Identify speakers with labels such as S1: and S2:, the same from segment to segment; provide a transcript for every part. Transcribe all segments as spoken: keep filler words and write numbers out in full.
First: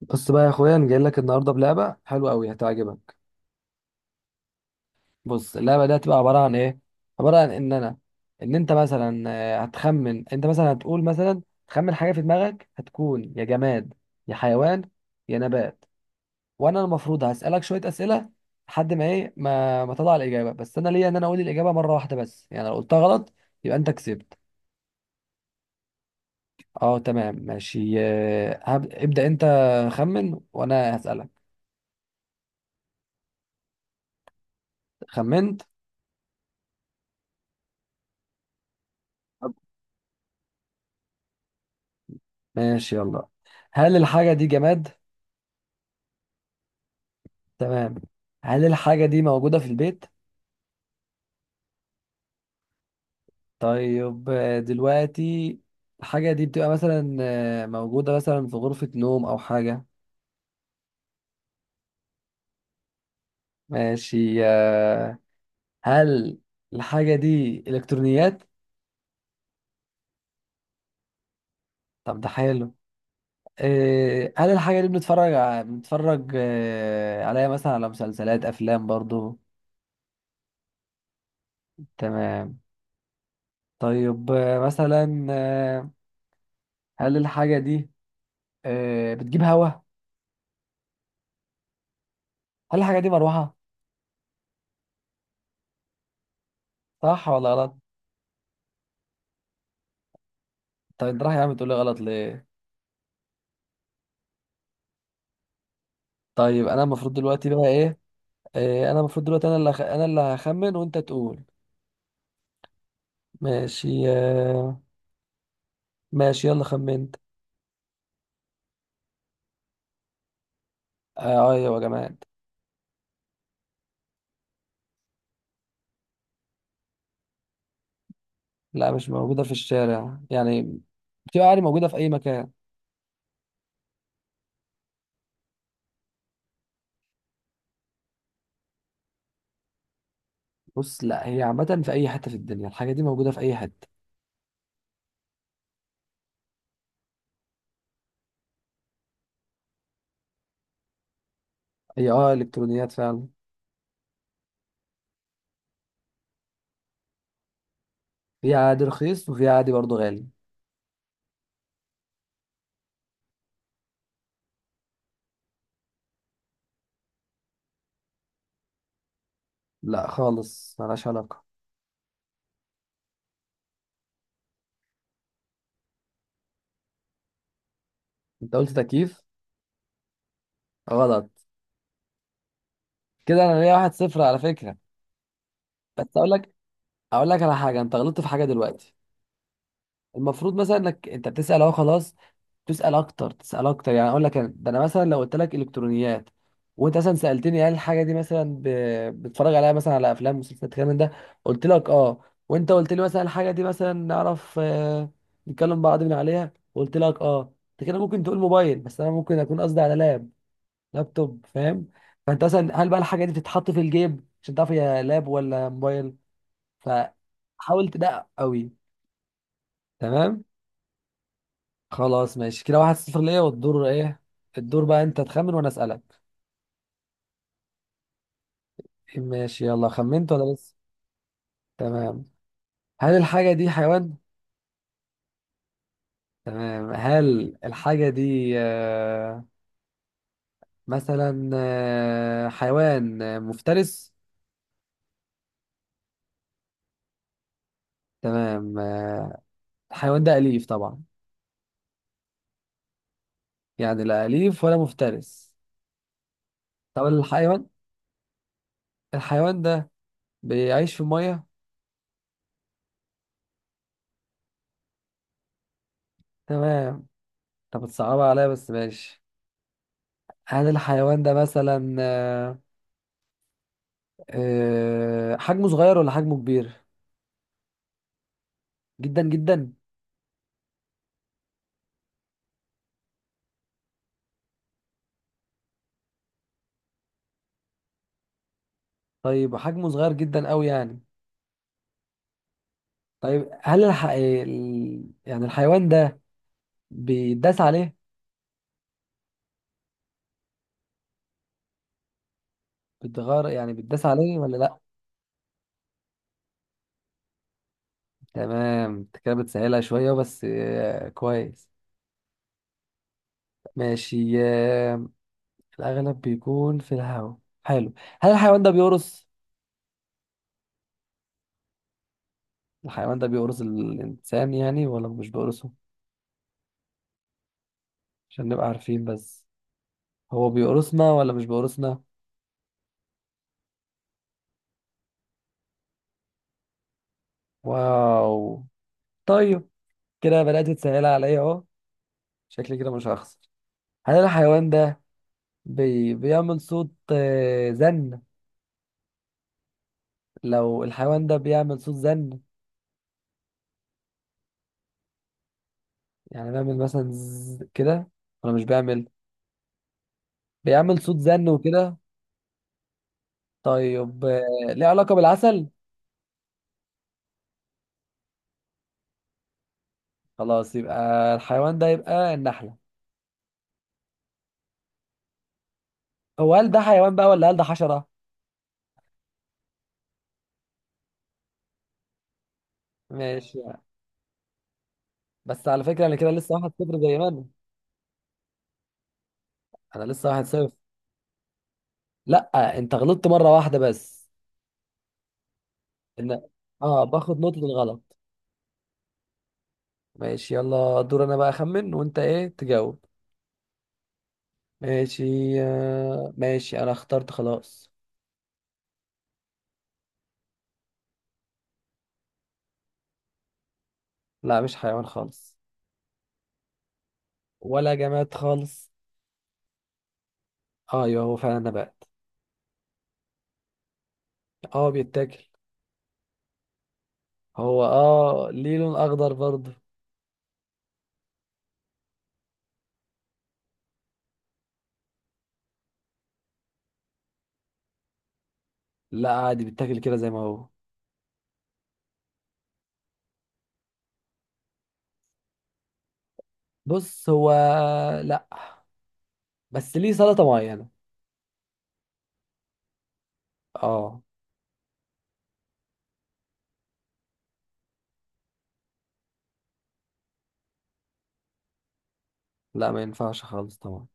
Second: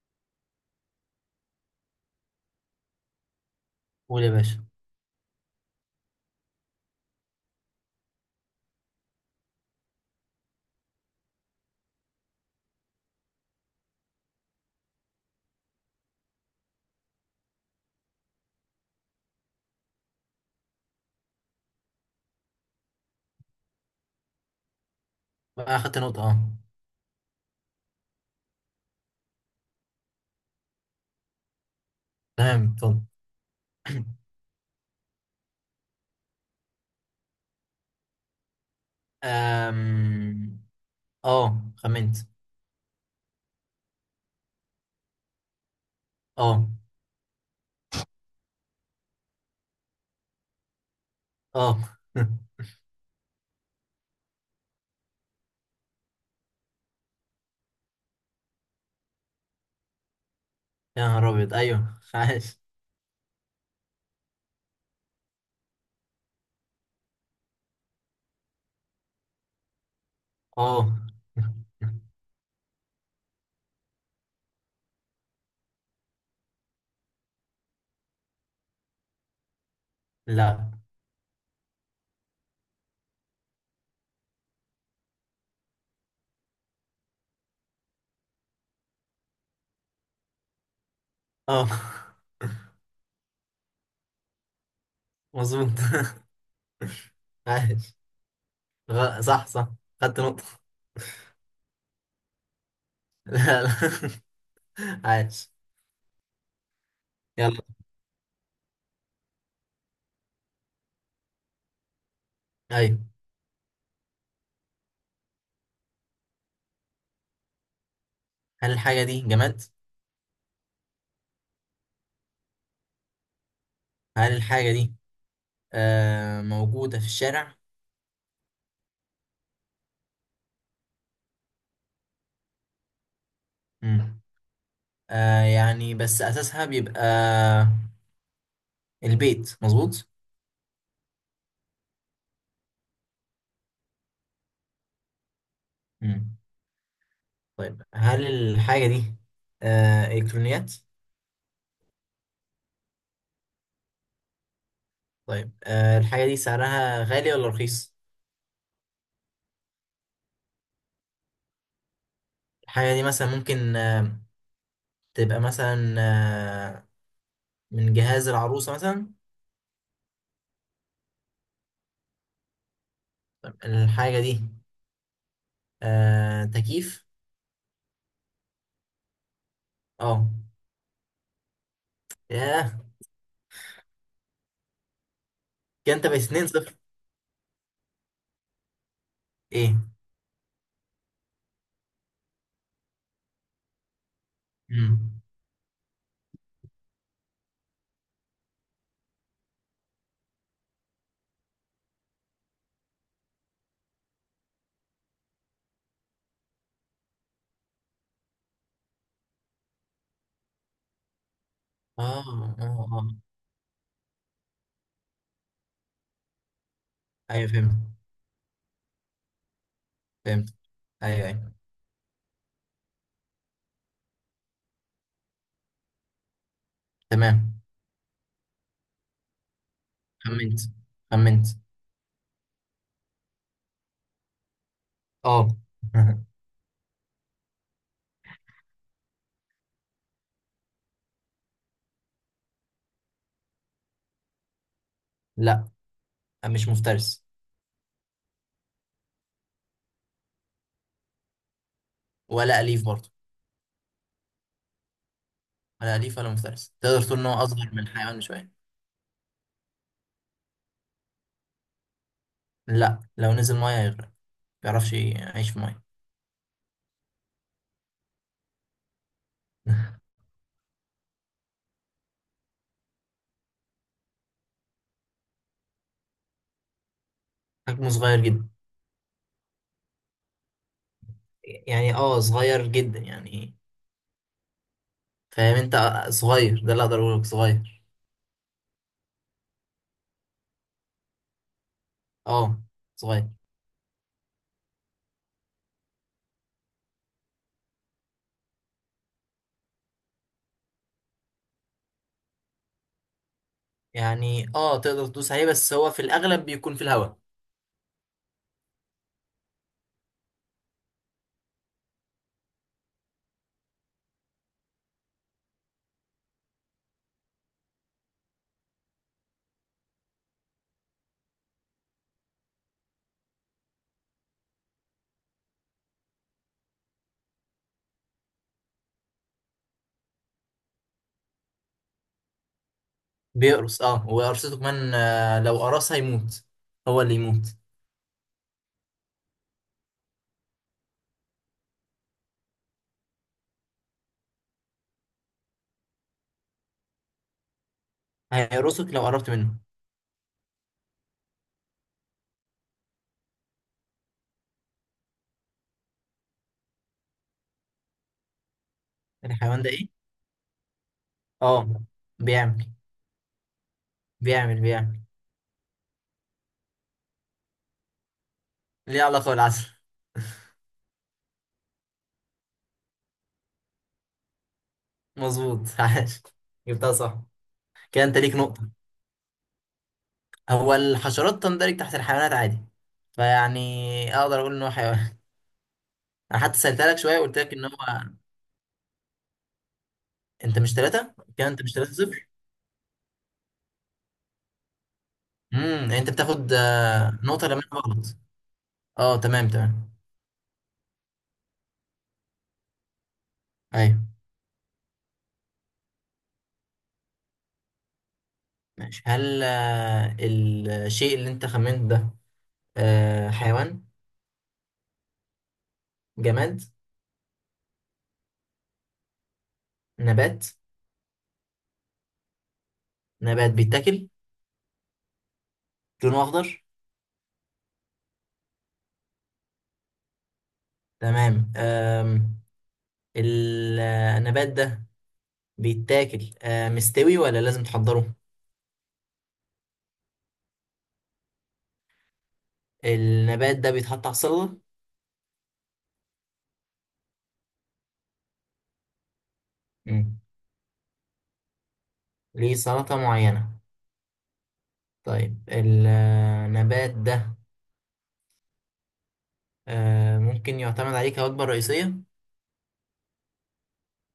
S1: بص بقى يا اخويا، انا جاي لك النهارده بلعبه حلوه قوي هتعجبك.
S2: قول يا باشا.
S1: بص، اللعبه دي هتبقى عباره عن ايه. عباره عن ان انا ان انت مثلا آه، هتخمن. انت مثلا هتقول مثلا تخمن حاجه في دماغك، هتكون يا جماد يا حيوان يا نبات. وانا المفروض هسالك شويه اسئله لحد ما ايه ما ما تطلع الاجابه، بس انا ليا ان انا اقول الاجابه مره واحده بس، يعني لو قلتها غلط يبقى انت كسبت.
S2: بقى اخدت نقطة؟ اه.
S1: اه تمام ماشي، آه، هب- ابدا، انت خمن وانا هسالك.
S2: تمام، اتفضل.
S1: خمنت.
S2: أم... اه خمنت.
S1: ماشي يلا. هل الحاجة دي جماد؟
S2: اه.
S1: تمام. هل الحاجة دي موجودة في البيت؟
S2: اه.
S1: طيب، آه، دلوقتي الحاجة دي بتبقى مثلا آه، موجودة مثلا في غرفة نوم أو حاجة.
S2: يا نهار ابيض، ايوه عايش.
S1: ماشي. آه، هل الحاجة دي إلكترونيات؟
S2: اه.
S1: طب ده حلو. آه، هل الحاجة دي بنتفرج ع- بنتفرج آه، عليها مثلا على مسلسلات أفلام برضو؟
S2: لا.
S1: تمام. طيب آه، مثلا آه، هل الحاجة دي آه، بتجيب هوا؟
S2: اه.
S1: هل الحاجة دي مروحة؟
S2: مظبوط.
S1: صح ولا غلط؟
S2: عايش. غ- صح، صح. خدت نقطة.
S1: طيب راح يا عم تقول لي غلط ليه.
S2: لا، لا. عايش.
S1: طيب، انا المفروض دلوقتي
S2: يلا.
S1: بقى ايه؟ إيه، انا المفروض دلوقتي انا اللي أخ... انا اللي هخمن وانت تقول.
S2: ايوه.
S1: ماشي آه، ماشي يلا خمنت.
S2: هل الحاجة دي جماد؟
S1: آه، ايوه يا جماد.
S2: هل الحاجة دي آه موجودة في الشارع؟
S1: لا مش موجوده في الشارع يعني، بتبقى عادي موجوده في اي مكان.
S2: مم. آه يعني بس أساسها بيبقى البيت، مظبوط؟
S1: بص، لا هي عامه في اي حته، في الدنيا الحاجه دي موجوده في اي حته.
S2: مم. طيب، هل الحاجة دي آه إلكترونيات؟
S1: هي اه الكترونيات فعلا.
S2: طيب آه الحاجة دي سعرها غالي ولا رخيص؟
S1: في عادي رخيص وفي عادي برضو غالي.
S2: الحاجة دي مثلا ممكن آه تبقى مثلا آه من جهاز العروسة مثلا؟
S1: لا خالص، ملهاش علاقه.
S2: طيب الحاجة دي آه تكييف؟
S1: انت قلت تكييف؟
S2: اه.
S1: غلط.
S2: ياه.
S1: كده انا ليا واحد صفر على فكره.
S2: كده
S1: بس
S2: انت
S1: اقول
S2: باتنين
S1: لك
S2: صفر.
S1: اقول لك على حاجه، انت غلطت في حاجه دلوقتي.
S2: ايه؟
S1: المفروض مثلا انك انت بتسال اهو، خلاص تسال اكتر تسال اكتر، يعني اقول لك أنا- ده انا مثلا
S2: مم.
S1: لو قلت لك الكترونيات، وانت مثلا سالتني هل الحاجه دي مثلا ب... بتتفرج عليها مثلا على افلام مسلسلات الكلام من ده، قلت لك اه، وانت قلت لي مثلا الحاجه دي مثلا نعرف آه، نتكلم بعض من عليها، قلت لك اه، انت كده ممكن تقول موبايل بس انا ممكن اكون قصدي على لاب، لابتوب، فاهم.
S2: اه.
S1: فانت مثلا
S2: اه.
S1: هل بقى
S2: اه.
S1: الحاجه دي بتتحط في الجيب عشان تعرف هي لاب ولا موبايل. ف
S2: ايوه فهمت.
S1: حاول تدقق قوي. تمام.
S2: فهمت. ايوه، ايوه.
S1: خلاص ماشي، كده واحد صفر ليا. والدور ايه؟ الدور بقى انت تخمن وانا اسالك.
S2: تمام.
S1: ماشي يلا، خمنت ولا
S2: خمنت،
S1: لسه.
S2: خمنت.
S1: تمام. هل الحاجه دي حيوان؟
S2: اه.
S1: تمام. هل الحاجه دي آه، مثلا آه، حيوان آه، مفترس؟
S2: لا، مش مفترس.
S1: تمام آه، الحيوان ده اليف طبعا.
S2: ولا أليف برضه.
S1: يعني لا اليف ولا مفترس.
S2: ولا أليف ولا مفترس. تقدر
S1: طب
S2: تقول إن هو
S1: الحيوان،
S2: أصغر من الحيوان بشوية.
S1: الحيوان ده بيعيش في الميه.
S2: لا، لو نزل مية هيغرق، ما بيعرفش يعيش في مية.
S1: تمام. طب بتصعبها عليا بس ماشي. هل الحيوان ده مثلا آه، أه حجمه صغير ولا حجمه كبير؟
S2: حجمه صغير جدا.
S1: جدا جدا.
S2: يعني اه صغير جدا يعني. فاهم انت، آه، صغير ده اللي اقدر اقوله لك. صغير.
S1: طيب حجمه صغير جدا قوي يعني.
S2: اه، صغير.
S1: طيب هل الح... آه، ال- يعني الحيوان ده بيتداس عليه؟ بتغار يعني بيتداس عليه
S2: يعني
S1: ولا لا؟
S2: اه تقدر تدوس عليه، بس هو في الاغلب بيكون في الهواء.
S1: تمام، انت كده بتسهلها شوية بس آه، كويس. ماشي آه، الأغلب بيكون في الهواء. حلو. هل الحيوان ده بيقرص؟ الحيوان ده بيقرص الإنسان يعني ولا مش بيقرصه؟ عشان نبقى عارفين بس، هو بيقرصنا ولا مش بيقرصنا؟
S2: بيقرص اه، وقرصته كمان، آه، لو قرص هيموت. هو اللي يموت.
S1: واو. طيب، كده بدأت تسهل عليا اهو. شكلي كده مش هخسر. هل الحيوان ده بي... بيعمل صوت آه، زن؟
S2: هيقرصك لو قربت منه.
S1: لو الحيوان ده بيعمل صوت زن، يعني بيعمل مثلا ز... كده ولا مش بيعمل؟
S2: الحيوان ده ايه؟
S1: بيعمل صوت زن
S2: اه،
S1: وكده.
S2: بيعمل
S1: طيب،
S2: بيعمل
S1: آه، ليه
S2: بيعمل
S1: علاقة بالعسل؟
S2: ليه علاقة بالعسل.
S1: خلاص يبقى الحيوان ده يبقى النحلة.
S2: مظبوط. عاش.
S1: هو هل ده
S2: جبتها
S1: حيوان
S2: صح.
S1: بقى ولا هل ده
S2: كده
S1: حشرة؟
S2: انت ليك نقطة. هو الحشرات تندرج تحت الحيوانات عادي.
S1: ماشي.
S2: فيعني اقدر اقول ان هو حيوان.
S1: بس على فكرة انا كده
S2: انا
S1: لسه
S2: حتى
S1: واحد
S2: سألتها
S1: صفر
S2: لك
S1: زي
S2: شوية
S1: ما
S2: وقلت
S1: انا.
S2: لك ان هو.
S1: انا لسه واحد
S2: انت
S1: صفر.
S2: مش ثلاثة كده انت مش ثلاثة صفر.
S1: لا انت غلطت مرة واحدة بس.
S2: امم انت
S1: إن...
S2: بتاخد
S1: اه
S2: آه،
S1: باخد
S2: نقطة
S1: نقطة
S2: لما انا
S1: الغلط.
S2: غلط. اه، تمام، تمام.
S1: ماشي يلا، دور انا بقى اخمن وانت ايه تجاوب.
S2: ايوه
S1: ماشي آه، ماشي انا اخترت خلاص.
S2: ماشي. هل آه، الشيء اللي انت خمنته ده، آه، حيوان؟
S1: لا مش حيوان خالص.
S2: جماد؟
S1: ولا جماد خالص.
S2: نبات؟
S1: آه، ايوه هو فعلا نبات.
S2: نبات بيتاكل.
S1: اه بيتاكل.
S2: لونه اخضر.
S1: هو اه ليه لون اخضر برضه.
S2: تمام. آم، ال- آه، النبات ده بيتاكل آه مستوي ولا لازم تحضره؟
S1: لا عادي بيتاكل كده زي ما هو.
S2: النبات ده بيتحط على السلطة؟
S1: بص هو، لا، بس ليه
S2: مم.
S1: سلطة معينة.
S2: ليه سلطة معينة.
S1: اه.
S2: طيب، النبات ده آه ممكن يعتمد عليه كوجبة رئيسية؟
S1: لا ما ينفعش خالص طبعا.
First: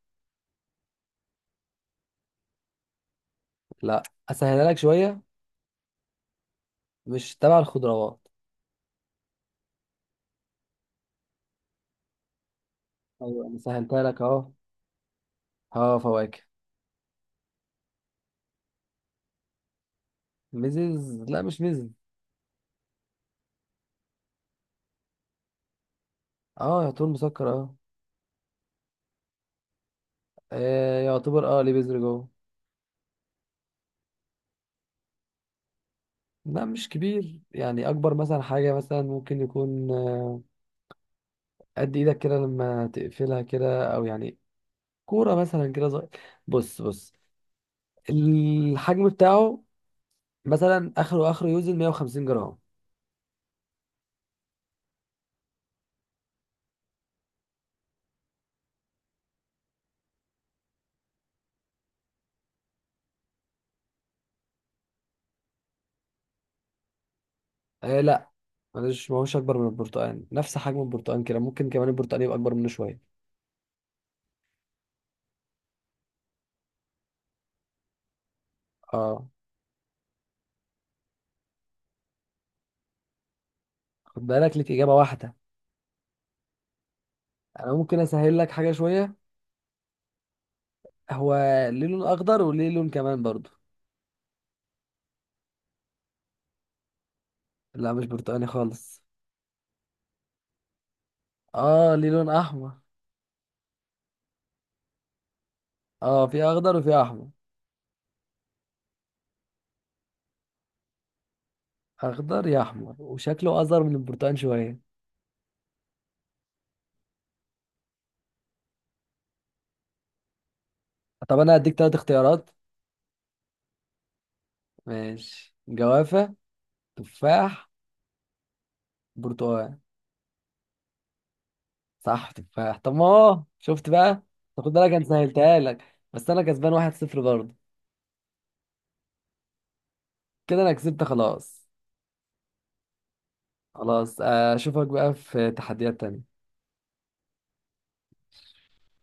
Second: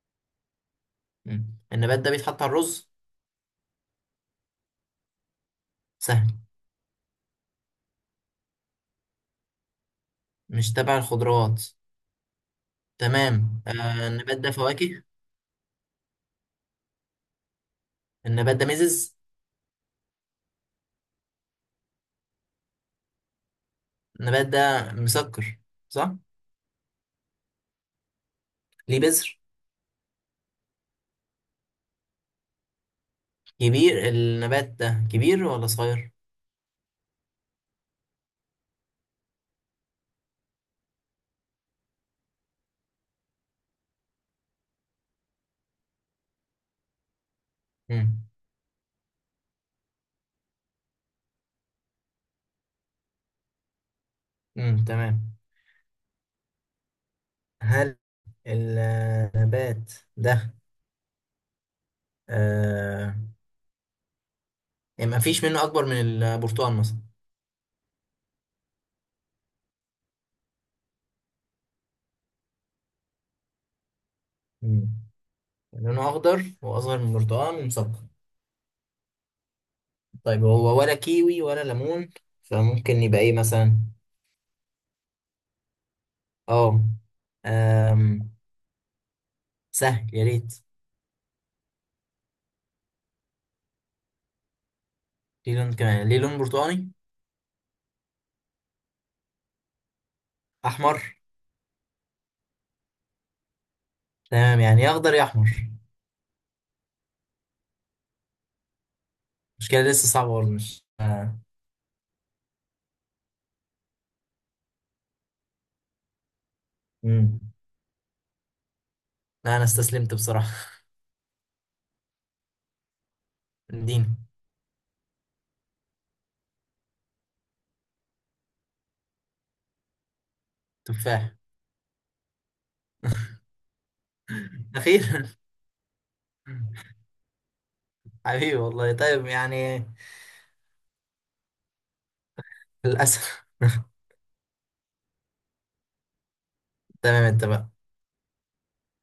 S2: مم. النبات ده بيتحط على الرز؟
S1: لا اسهلها لك شوية.
S2: سهل.
S1: مش تبع الخضروات.
S2: مش تبع الخضروات.
S1: ايوه انا
S2: تمام،
S1: سهلتها
S2: آه
S1: لك
S2: النبات
S1: اهو.
S2: ده فواكه.
S1: اه فواكه.
S2: النبات ده مزز؟
S1: ميزيز لا مش ميزيز.
S2: النبات ده مسكر؟ صح.
S1: اه يعتبر مسكر اه.
S2: ليه بذر.
S1: آه، يعتبر اه ليه بذر جوه.
S2: كبير النبات ده كبير ولا صغير؟
S1: لا مش كبير، يعني اكبر مثلا حاجة مثلا ممكن يكون آه، قد ايدك كده لما تقفلها كده، او يعني كورة مثلا كده صغير. بص بص.
S2: مم.
S1: الحجم بتاعه مثلا اخره اخره يوزن 150 جرام.
S2: مم. تمام. هل النبات ده آه يعني ما فيش منه اكبر من البرتقال مثلا؟
S1: آه لا معلش، ما هوش اكبر من البرتقال، نفس حجم البرتقال كده، ممكن كمان البرتقال يبقى اكبر منه شوية.
S2: مم. لونه اخضر واصغر من البرتقال ومسكر.
S1: اه.
S2: طيب، هو ولا كيوي ولا ليمون؟ فممكن يبقى ايه مثلا؟
S1: خد بالك ليك اجابة واحدة.
S2: اه.
S1: انا ممكن
S2: آم،
S1: اسهل لك حاجة شوية.
S2: سهل يا ريت.
S1: هو ليه لون اخضر وليه لون كمان برضو.
S2: ليه لون كمان ليه لون برتقاني؟
S1: لا مش برتقالي خالص.
S2: احمر.
S1: اه ليه لون احمر.
S2: تمام، يعني يا اخضر يا احمر.
S1: اه في اخضر وفي احمر.
S2: المشكله لسه صعبه برضه، مش آه.
S1: اخضر يا احمر وشكله اصغر من البرتقال شويه.
S2: مم. لا، انا استسلمت بصراحه.
S1: طب انا هديك ثلاث اختيارات:
S2: اديني.
S1: ماشي، جوافه، تفاح، برتقال.
S2: تفاح.
S1: صح تفاح. طب ما هو شفت بقى. طب خد بالك انا
S2: اخيرا.
S1: سهلتها لك بس انا كسبان واحد صفر برضه.
S2: حبيبي والله، طيب يعني.
S1: كده انا كسبت خلاص.
S2: للاسف.
S1: خلاص آه، اشوفك بقى في تحديات تانية.
S2: تمام، اتفقنا.